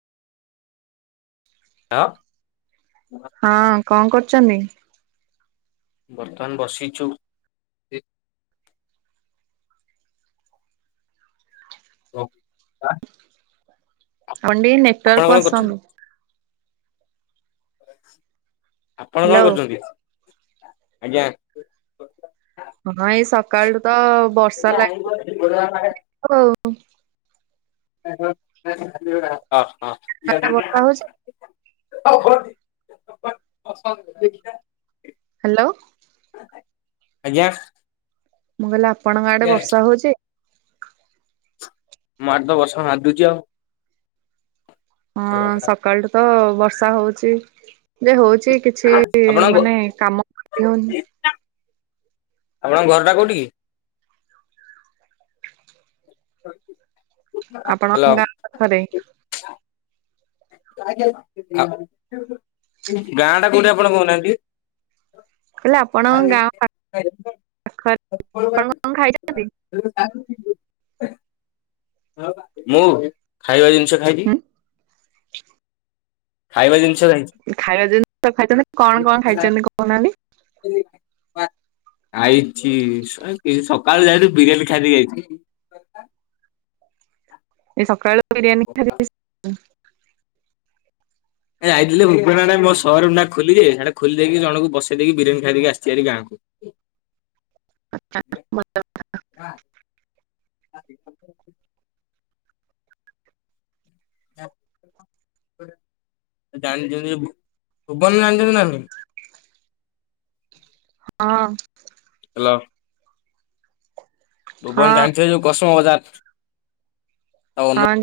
ଆଁ। ହଁ କଣ କରୁଚନ୍ତି? ବର୍ତ୍ତମାନ ବସିଚୁ ତ କା ଅଣ୍ଡି ନେଟୱର୍କ୍ କୁ ଆସନ୍ତୁ ଆପଣ କଣ ହ୍ୟାଲୋ କରୁଛନ୍ତି? ଆଜ୍ଞା। ହଁ, ଏଇ ସକାଳୁ ତ ବର୍ଷା ଲାଗିରହିଚି ଆଉ। ଓ ଆଡେ ବର୍ଷା ହଉଛି? ହୋ [inaudible] ପସନ୍ଦ ଦେଖିଆ ହାଲୋ। ଆଜ୍ଞା? ମୁଁ କହିଲି ଆପଣଙ୍କ ଆଡେ ବର୍ଷା ହଉଚି? ମାରଦ ବର୍ଷା ନାଦୁଚି ଆଉ। ହଁ, ସକାଳୁ ତ ବର୍ଷା ହଉଚି। ଯେ ହଉଛି କିଛି ଆପଣଙ୍କ ମାନେ କାମ କରି ହଉନି। ଆପଣଙ୍କ ଘର ଟା କୋଉଟି କି? ତାଙ୍କୁ ଆପଣଙ୍କ ଗାଁ ପାଖରେ। ଗାଁ ଟା କୋଉଠି ଆପଣ କହୁନାହାନ୍ତି? ହେଲେ ଆପଣ ଗାଁ ପାଖ ପାଖରେ। ଆପଣ କଣ ଖାଇଛନ୍ତି? [inaudible] ମୁଁ ଖାଇବା ଜିନିଷ ଖାଇବି। ହୁଁ ଖାଇବା ଜି ଖାଇବା ଜିନିଷ ଖାଇଛନ୍ତି କଣ କଣ ଖାଇଛନ୍ତି କହୁନାହାନ୍ତି? [inaudible] ଆଇଛି ସକାଳୁ ଯାଇକି ବିରିୟାନୀ ଖାଇଦେଇକି ଆଇଚି। ଏ ସକାଳୁ ବିରିୟାନୀ ଖାଇ ଯାଇଥିଲି ଭୁବନ ଆଡେ ମୋ ସୋ ରୁମ୍ ଟା ଖୋଲିକି ସେଟା ଖୋଲି ଦେଇକି ଜଣଙ୍କୁ ବସେଇ ଦେଇକି, ବିରିଆନି ଖାଇଦେଇକି ଆସିଚି ହେରି ଗାଁକୁ। ଆଚ୍ଛା [inaudible] ଆ [inaudible] ଜାଣିଛନ୍ତି ଭୁବନ ଜାଣିଛନ୍ତି ନା ନାହିଁ? ହଁ। [unintelligible] ହଁ ଭୁବନ ଯାଇଛ ଯୋ କଷ୍ଟ ମଜା। ହଁ